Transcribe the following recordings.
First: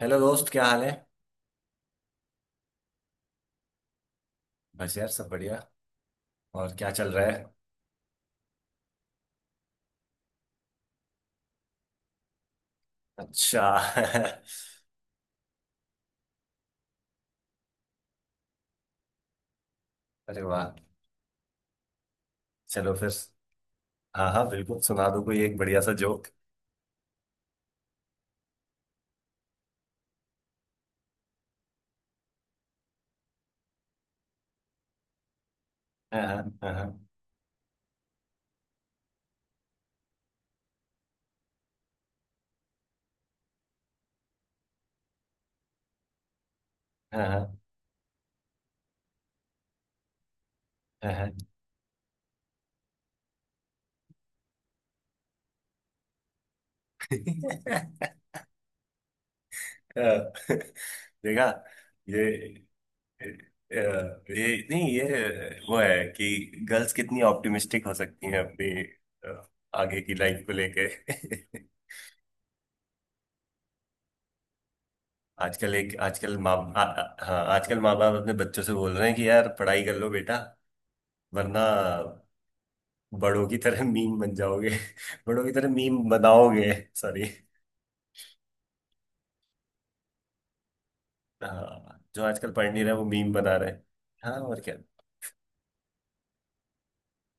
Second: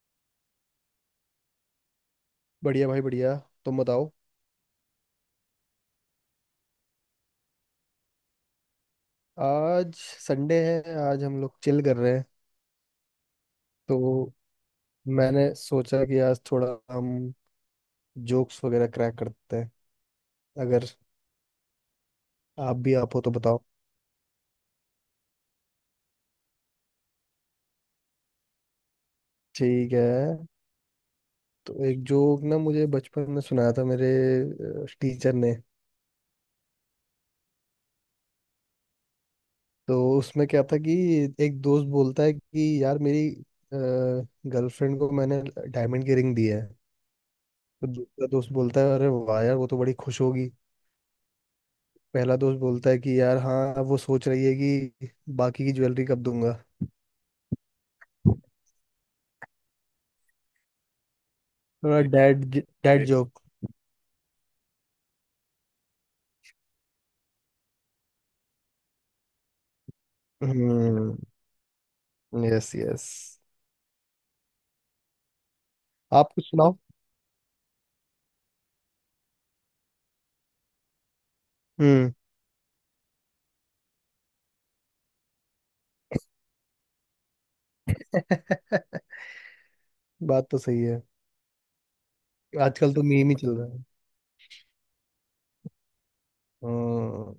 Hello दोस्त, क्या हाल है। बढ़िया भाई बढ़िया। तुम बताओ। बस यार, सब बढ़िया। और क्या चल रहा है। आज संडे है, आज हम लोग चिल कर रहे हैं। अच्छा। तो मैंने सोचा कि आज थोड़ा हम जोक्स वगैरह क्रैक करते हैं। अरे वाह। अगर आप चलो भी फिर। आप हो तो बताओ। हाँ हाँ, बिल्कुल सुना दो कोई एक बढ़िया सा जोक। ठीक है। तो एक जोक ना मुझे बचपन में सुनाया था मेरे टीचर ने। हाँ। हाँ। तो उसमें क्या था कि एक दोस्त बोलता है कि यार मेरी गर्लफ्रेंड को मैंने डायमंड की रिंग दी है। हाँ। हाँ। तो दूसरा दोस्त बोलता है अरे वाह यार वो तो बड़ी खुश होगी। हाँ। हाँ। पहला दोस्त बोलता है कि यार, हाँ अब वो सोच रही है कि बाकी की ज्वेलरी कब दूंगा। अ, देखा। थोड़ा ये डैड डैड अ, जोक। ये नहीं, ये वो है कि गर्ल्स कितनी ऑप्टिमिस्टिक हो सकती हैं अपनी अ, आगे की लाइफ को लेके। हम्म। Yes, yes. आप आजकल कुछ माँ सुनाओ। आ- आ- हाँ आजकल माँ बाप अपने बच्चों से बोल रहे हैं कि यार पढ़ाई कर लो बेटा वरना हम्म। बड़ों की तरह मीम बन जाओगे। बड़ों की तरह मीम बनाओगे। सॉरी। बात तो सही है। हाँ, जो आजकल पढ़ नहीं रहे आजकल तो वो मीम मीम ही बना चल रहा रहे हैं। है। हाँ, और क्या। हम्म।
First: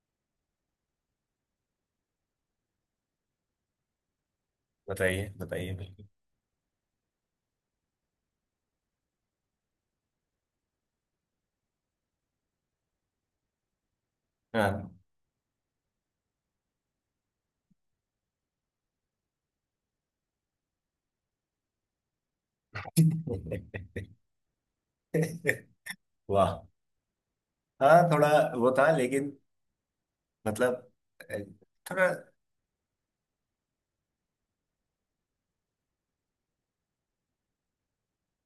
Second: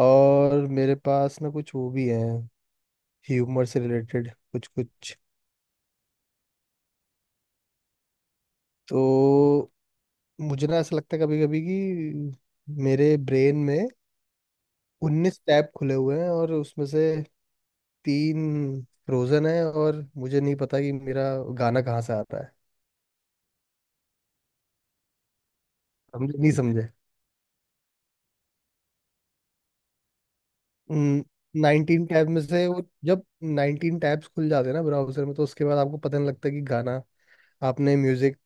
और मेरे पास ना कुछ वो भी है, ह्यूमर से रिलेटेड कुछ कुछ। बताइए बताइए, बिल्कुल। तो मुझे ना ऐसा लगता है कभी कभी कि मेरे ब्रेन में हाँ। 19 टैब खुले हुए हैं और उसमें से तीन फ्रोजन है और मुझे नहीं पता कि मेरा गाना कहाँ से आता है। हम नहीं वाह। समझे। हाँ, थोड़ा वो था, लेकिन मतलब अ, 19 थोड़ा। टैब में से वो जब 19 टैब्स खुल जाते हैं ना ब्राउजर में, तो उसके बाद आपको पता नहीं लगता कि गाना आपने म्यूजिक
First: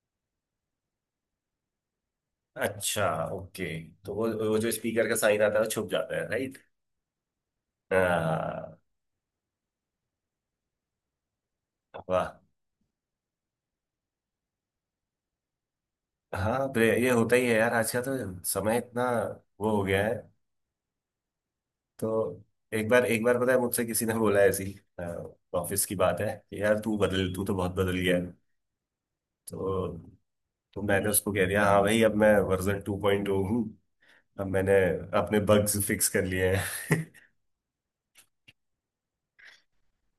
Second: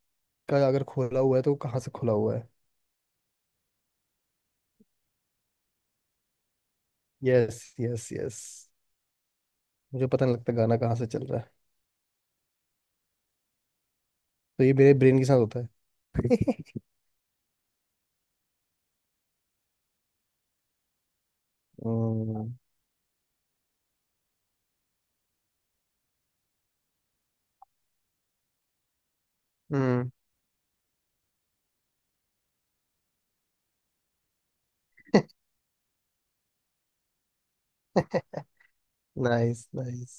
का अगर खोला हुआ है तो वो कहाँ से खुला हुआ है। अच्छा, ओके। तो वो जो स्पीकर का साइन आता है वो छुप जाता है, राइट। Yes, yes, yes. हाँ। मुझे पता नहीं लगता गाना कहाँ से चल रहा है। वाह। तो ये मेरे ब्रेन के साथ होता है। हाँ। तो ये होता ही है यार, आज का तो समय इतना वो हो गया है। तो हम्म। एक बार एक बार, पता है, मुझसे किसी ने बोला, ऐसी ऑफिस की बात है कि यार, तू तो बहुत बदल गया है। तो तो मैंने उसको कह दिया, हाँ भाई अब मैं वर्जन 2.0 हूँ। अब मैंने अपने बग्स फिक्स कर लिए हैं। Nice, nice.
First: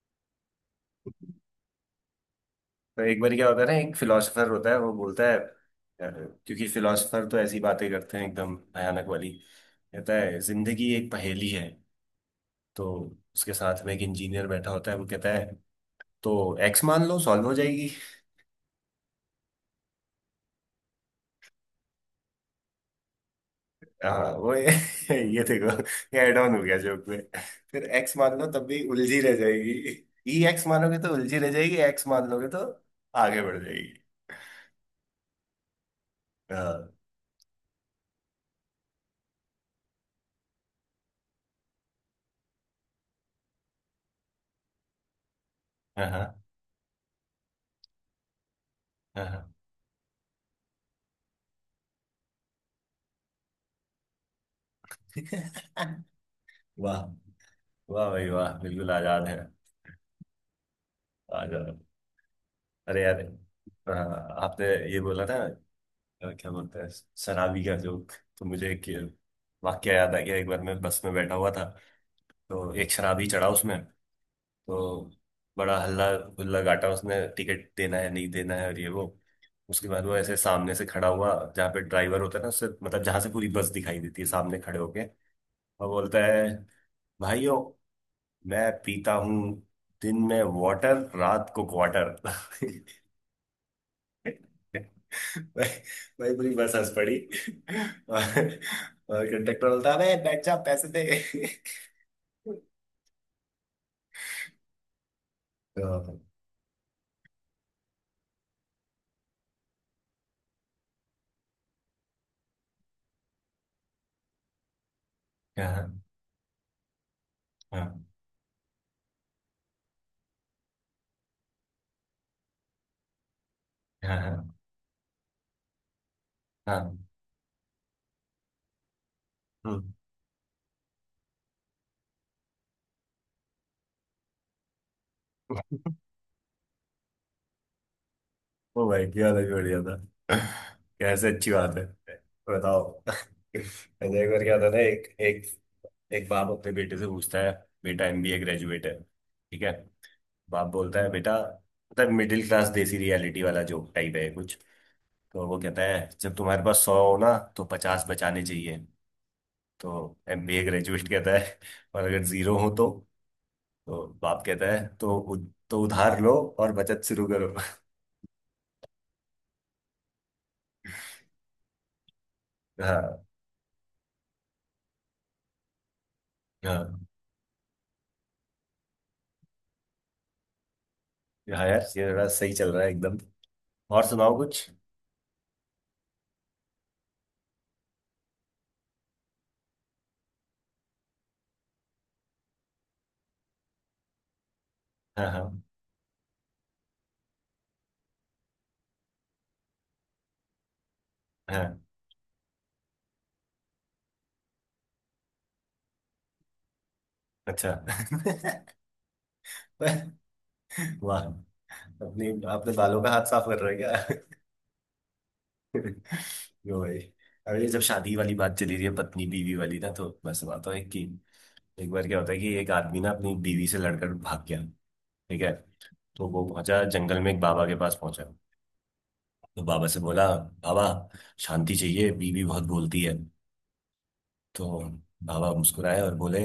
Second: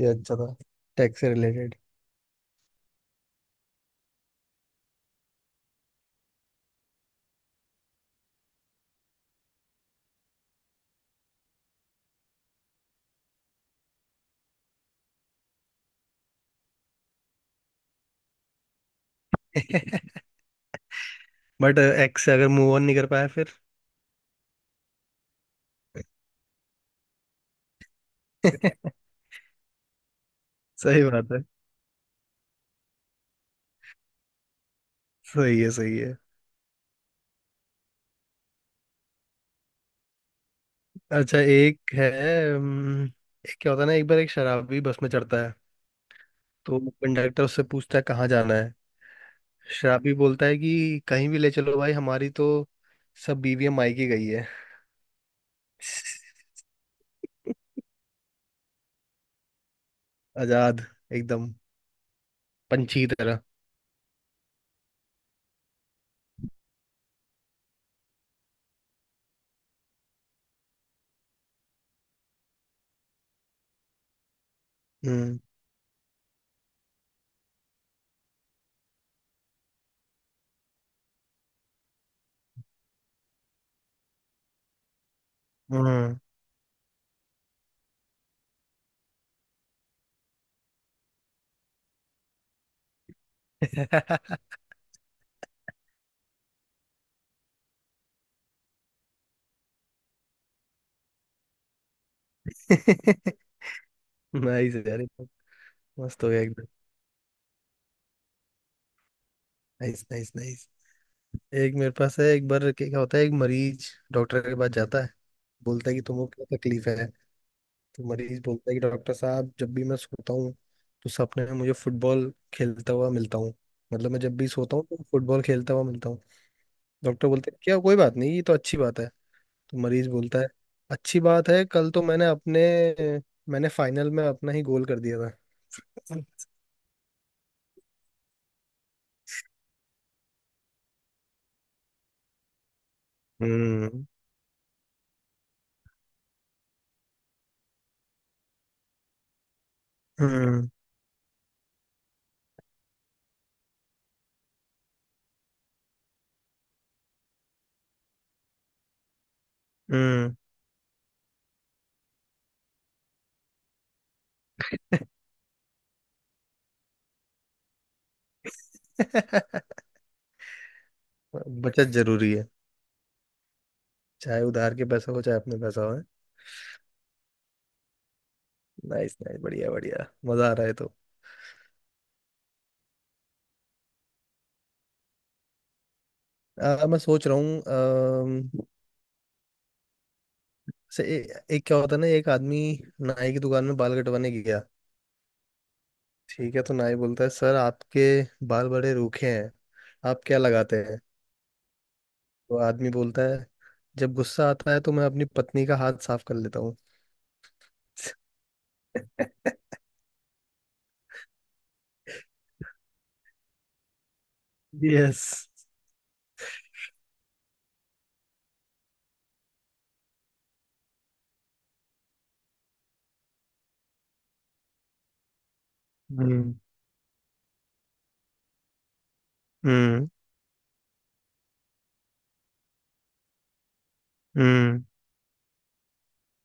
ये अच्छा था, टेक से रिलेटेड। तो एक बार क्या होता है ना, एक फिलोसफर होता है, वो बोलता है, क्योंकि फिलोसफर तो ऐसी बातें करते हैं एकदम भयानक वाली। कहता है, जिंदगी एक पहेली है। तो उसके साथ में एक इंजीनियर बैठा होता है, वो कहता है, तो एक्स मान लो, सॉल्व हो जाएगी। बट एक्स से अगर मूव ऑन नहीं कर पाया फिर। हाँ वो ये ये देखो, ये एड ऑन हो गया जोक में। फिर एक्स मान लो तब भी उलझी रह जाएगी। ई एक्स मानोगे सही तो बात उलझी है। रह जाएगी, एक्स मान लोगे तो आगे बढ़ जाएगी। सही है, सही है। हाँ। अच्छा, एक है। हम्म, एक क्या होता है ना, एक बार एक शराबी बस में चढ़ता है। हाँ। तो कंडक्टर उससे पूछता है कहाँ जाना है। हाँ। हाँ। शराबी बोलता है कि कहीं भी ले चलो भाई, हमारी तो सब बीवियां मायके गई है। वाह, वाह भाई वाह, बिल्कुल आजाद है, आजाद, एकदम आजाद। पंछी अरे की यार। तरह। हाँ, आपने ये बोला था, क्या बोलते हैं, शराबी का जोक। तो मुझे एक वाक्य याद आ गया। एक बार मैं बस में बैठा हुआ था, तो एक शराबी चढ़ा उसमें। तो हम्म। बड़ा हल्ला गुल्ला गाटा, उसने टिकट देना है नहीं देना है और ये वो। उसके बाद वो ऐसे सामने से खड़ा हुआ, जहाँ पे ड्राइवर होता है ना उससे, मतलब जहाँ से पूरी बस दिखाई देती है सामने खड़े होके, और हम्म। बोलता है, भाइयों, मैं पीता हूँ दिन में वाटर, रात को क्वार्टर। भाई, भाई पूरी बस हंस पड़ी। और, और कंडक्टर बोलता है, अबे बैठ जा, पैसे दे। नाइस यार, ये तो तो, मस्त हो गया एकदम। Nice, nice, nice. एक मेरे पास है। एक बार क्या क्या होता है, एक मरीज डॉक्टर के पास जाता है। हाँ। हाँ। बोलता है कि तुमको क्या तकलीफ है। तो हाँ। मरीज बोलता है कि डॉक्टर साहब जब भी मैं सोता हूँ तो सपने में मुझे फुटबॉल खेलता हुआ मिलता हूँ। मतलब हाँ। मैं जब भी हाँ। सोता हूँ तो फुटबॉल खेलता हुआ मिलता हूँ। हाँ। डॉक्टर बोलते हैं क्या कोई बात नहीं, ये तो अच्छी बात है। तो हम्म। मरीज बोलता है अच्छी बात है, कल तो मैंने फाइनल में अपना ही गोल कर दिया था। वो भाई क्या अलग ही बढ़िया था। कैसे अच्छी बात है, तो बताओ। हम्म। ऐसे एक बार क्या होता था ना, एक एक एक बाप अपने बेटे से पूछता है। बेटा एमबीए ग्रेजुएट है, ठीक है। बाप हम्म। बोलता है, बेटा, मतलब मिडिल क्लास देसी रियलिटी वाला जोक टाइप है कुछ। तो वो कहता है, जब तुम्हारे पास 100 हो ना तो 50 बचाने चाहिए। तो हम्म। एमबीए ग्रेजुएट कहता है, और अगर 0 हो तो? तो बाप कहता है, तो उधार लो और बचत शुरू करो। बचत जरूरी है, हाँ चाहे उधार के पैसा हो चाहे अपने पैसा हो। हाँ। नाइस, नाइस, बढ़िया, बढ़िया, मजा आ रहा है तो। हाँ यार, ये थोड़ा सही चल रहा है एकदम। और सुनाओ कुछ। मैं सोच रहा हूँ। एक क्या होता है ना, एक आदमी नाई की दुकान में बाल कटवाने गया। हाँ। हाँ। ठीक है। तो नाई बोलता है सर आपके बाल बड़े रूखे हैं, आप क्या लगाते हैं। हाँ। तो आदमी बोलता है जब गुस्सा आता है तो मैं अपनी पत्नी का हाथ साफ कर लेता हूँ। अच्छा। वाह, अपने अपने बालों का हाथ साफ कर रहे हो। यस। क्या? यो भाई। अरे जब शादी वाली बात चली रही है, पत्नी बीवी वाली ना, तो मैं सुनाता हूँ एक कि, एक बार क्या होता है कि एक आदमी ना अपनी बीवी से लड़कर भाग गया, ठीक है। तो वो हम्म। पहुंचा जंगल में, एक बाबा के पास पहुंचा। तो बाबा से हम्म। बोला, बाबा शांति चाहिए, बीवी बहुत बोलती है। तो हम्म। बाबा मुस्कुराए और बोले,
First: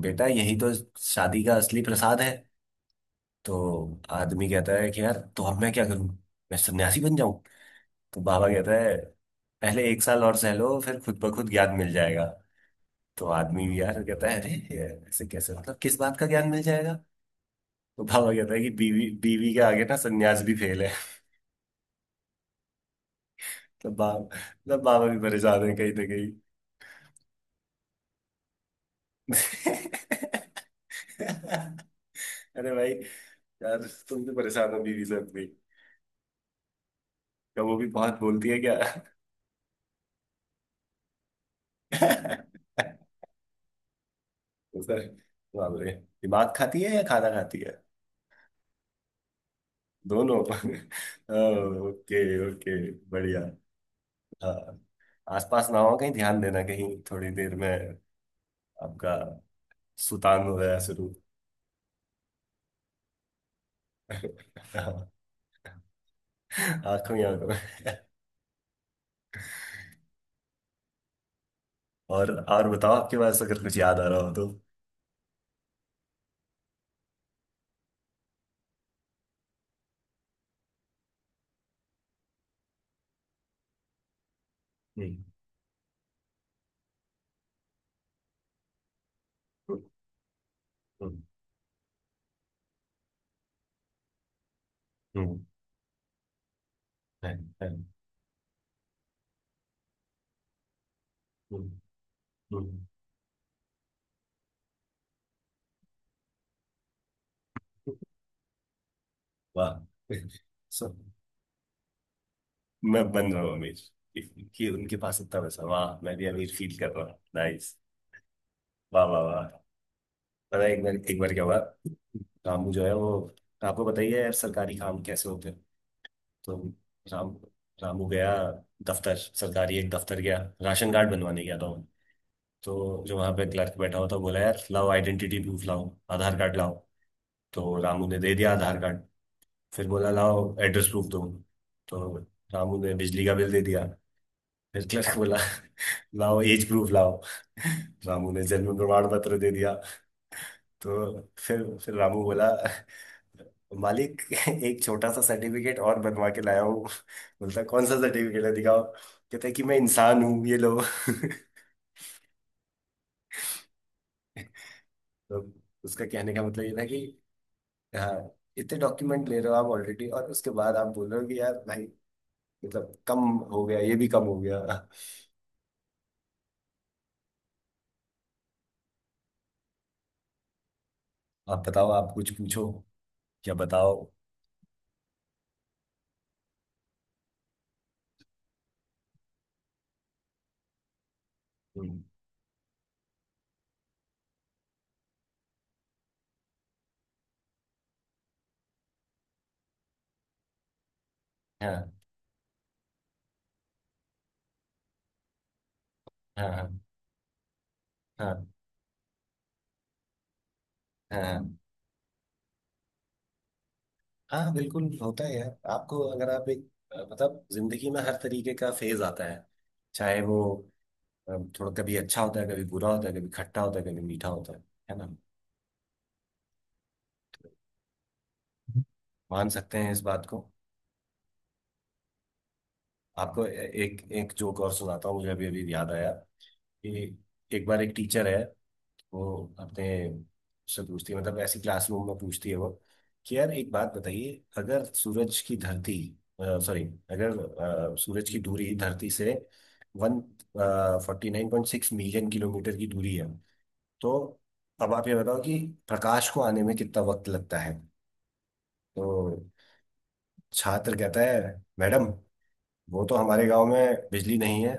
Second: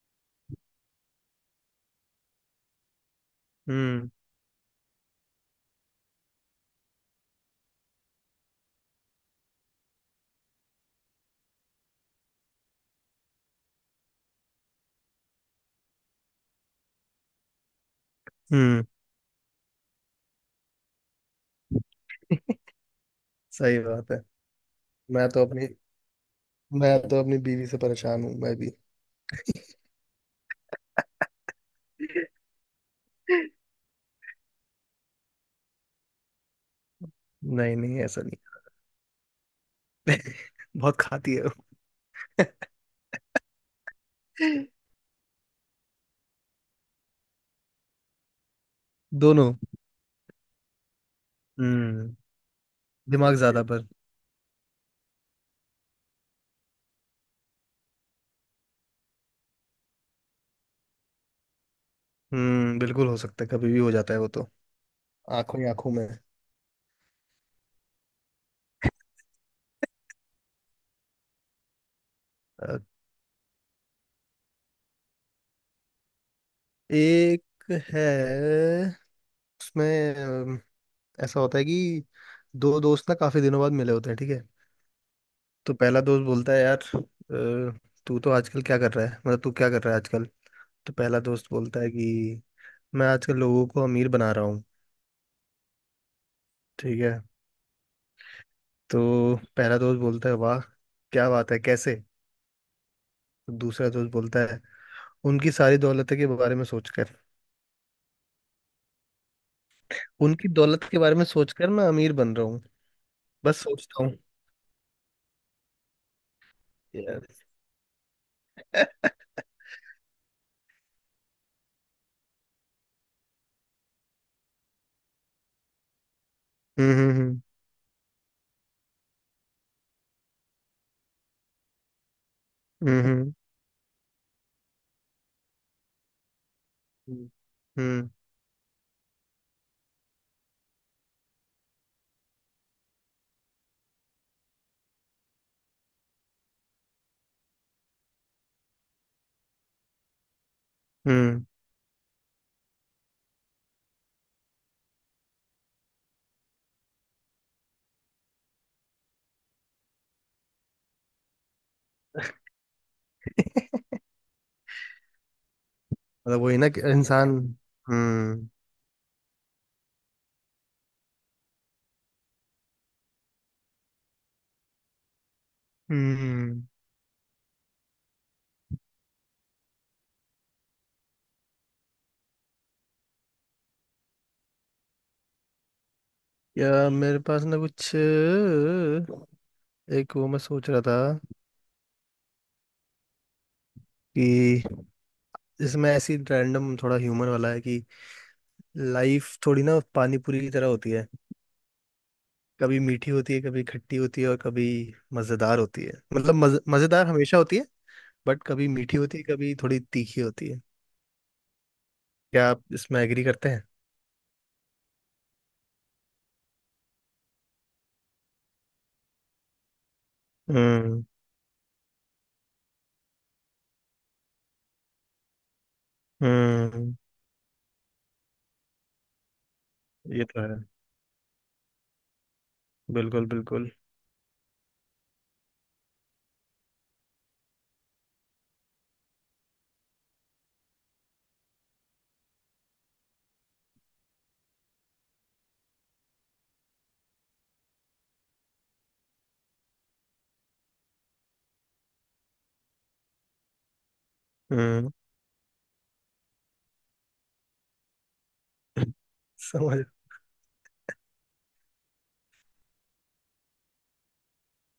बेटा यही तो शादी का असली प्रसाद है। तो हम्म। आदमी कहता है कि यार तो अब मैं क्या करूं, मैं सन्यासी बन जाऊं? तो बाबा कहता है, पहले एक साल और सह लो, फिर खुद ब खुद ज्ञान मिल जाएगा। तो आदमी भी यार कहता है, अरे ये ऐसे कैसे, मतलब किस बात का ज्ञान मिल जाएगा? तो बाबा कहता है कि हम्म। बीवी बीवी के आगे ना सन्यास भी फेल है। सही तो बात बाबा, है। मतलब बाबा भी मैं तो परेशान अपनी है कहीं ना कहीं। मैं तो अपनी बीवी से परेशान हूँ मैं भी। अरे भाई, यार तुम भी परेशान हो बीवी से अपनी। क्या वो नहीं, भी नहीं, बहुत ऐसा नहीं। बोलती है क्या? बहुत खाती है वो। सर, बाप रे, दिमाग खाती है या खाना खाती है? दोनों। दोनों। हम्म। ओके ओके, दिमाग बढ़िया। ज्यादा पर। हाँ, आसपास ना हो कहीं, ध्यान देना कहीं थोड़ी देर में आपका सुतान हो गया शुरू। हम्म। बिल्कुल हो सकता है, कभी भी हो जाता है वो तो। आंखों ही आंखों में। आंखों ही आंखों में। और अ, बताओ, आपके पास अगर कुछ याद आ रहा हो तो। एक है, उसमें ऐसा होता है कि दो दोस्त ना काफी दिनों बाद मिले होते हैं, ठीक है। हम्म। तो पहला दोस्त बोलता है यार, तू तो आजकल क्या कर रहा है, मतलब तू क्या कर रहा है आजकल। तो पहला हम्म। दोस्त बोलता है कि मैं आजकल लोगों को अमीर बना रहा हूँ, हम्म। ठीक है। हम्म। हम्म। तो पहला दोस्त बोलता है वाह क्या बात है, हम्म। कैसे। हम्म। तो दूसरा दोस्त बोलता है उनकी सारी दौलत के बारे में सोचकर, वाह। उनकी दौलत सो के बारे में सोचकर मैं अमीर बन रहा हूँ, मैं बन रहा हूँ बस अमीर, सोचता हूँ। कि कि उनके पास इतना पैसा, वाह, मैं भी अमीर फील कर रहा हूँ, Yes. नाइस। वाह वाह वाह। पता है, एक बार क्या हुआ, रामू जो है वो, आपको बताइए यार सरकारी काम कैसे होते हैं। तो हम्म। राम हम्म। रामू गया दफ्तर, सरकारी एक दफ्तर गया, राशन कार्ड बनवाने गया था वो। हम्म। तो जो वहां हम्म। पे क्लर्क बैठा हुआ था, बोला, यार लाओ, आइडेंटिटी प्रूफ लाओ, आधार कार्ड लाओ। हम्म। तो रामू हम्म, ने दे दिया आधार कार्ड। फिर बोला, लाओ एड्रेस प्रूफ दो। तो रामू ने बिजली का बिल दे दिया। फिर क्लर्क बोला, लाओ एज प्रूफ लाओ। रामू ने जन्म प्रमाण पत्र दे दिया। तो हम्म। फिर रामू बोला, मालिक, एक छोटा सा सर्टिफिकेट और बनवा के लाया हूँ। बोलता, कौन सा सर्टिफिकेट है, दिखाओ। कहता है कि मैं इंसान हूँ, ये लो। तो उसका कहने मतलब का वही मतलब ना ये कि था कि, इंसान। हाँ, हम्म। इतने डॉक्यूमेंट ले रहे हो आप ऑलरेडी, और उसके बाद आप बोल रहे हो कि यार भाई, मतलब कम हो गया ये भी कम हो गया। हम्म। आप बताओ, आप कुछ पूछो। क्या बताओ। या मेरे पास ना कुछ एक वो मैं सोच रहा था हम्म। कि इसमें ऐसी रैंडम थोड़ा ह्यूमन वाला है कि लाइफ थोड़ी ना पानी पूरी की तरह होती है। हाँ। कभी मीठी होती है, कभी खट्टी होती है और कभी मजेदार होती है, मतलब हाँ। हाँ। मजेदार हमेशा होती है। बट हाँ। कभी मीठी होती है, कभी थोड़ी तीखी होती है। हाँ। हाँ। क्या आप इसमें एग्री करते हैं? हाँ बिल्कुल होता है यार, आपको अगर मतलब जिंदगी में हर तरीके का फेज आता है, चाहे वो हम्म। अ, थोड़ा, कभी अच्छा होता है, कभी बुरा होता है, कभी खट्टा होता है, कभी मीठा होता है ना। हम्म। मान सकते हैं इस ये बात तो को। है, बिल्कुल, आपको ए- बिल्कुल। एक एक जोक और सुनाता हूँ, मुझे अभी अभी याद आया कि एक बार एक टीचर है, वो अपने से पूछती है, मतलब ऐसी क्लासरूम में पूछती है वो, कि यार एक बात बताइए, अगर सूरज की धरती सॉरी अगर अ, सूरज की दूरी धरती से 149.6 मिलियन किलोमीटर की दूरी है, तो हम्म। अब आप ये बताओ कि प्रकाश को आने में कितना वक्त लगता है। तो समझ। छात्र कहता है, मैडम वो तो हमारे गांव में बिजली नहीं है,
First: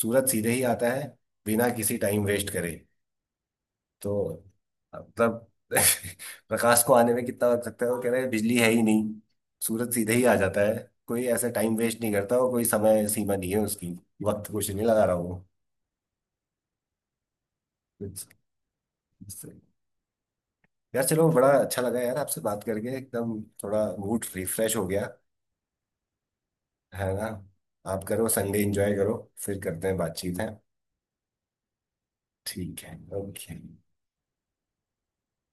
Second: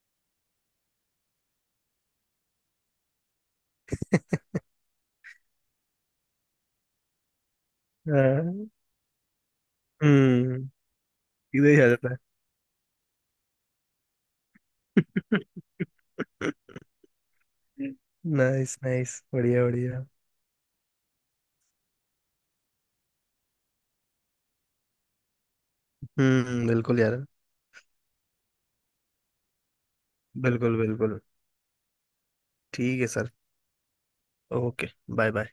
सूरज सीधे ही आता है बिना किसी टाइम वेस्ट करे। तो मतलब प्रकाश को आने में कितना वक्त लगता है, वो कह रहे हैं बिजली हाँ, है ही नहीं, सूरज सीधे ही आ जाता हम्म। है, कोई ऐसे सीधे टाइम ही आ वेस्ट नहीं जाता करता, और कोई समय सीमा नहीं है उसकी, वक्त कुछ नहीं लगा रहा है। वो। It's- नाइस, नाइस, बढ़िया, बढ़िया। यार चलो, बड़ा अच्छा लगा यार आपसे बात करके, एकदम थोड़ा मूड रिफ्रेश हो गया, हम्म, बिल्कुल है यार। ना। आप करो, संडे एंजॉय करो। फिर करते हैं बातचीत, है। बिल्कुल, बिल्कुल। ठीक है, ठीक है sir. Okay. Okay. Bye bye.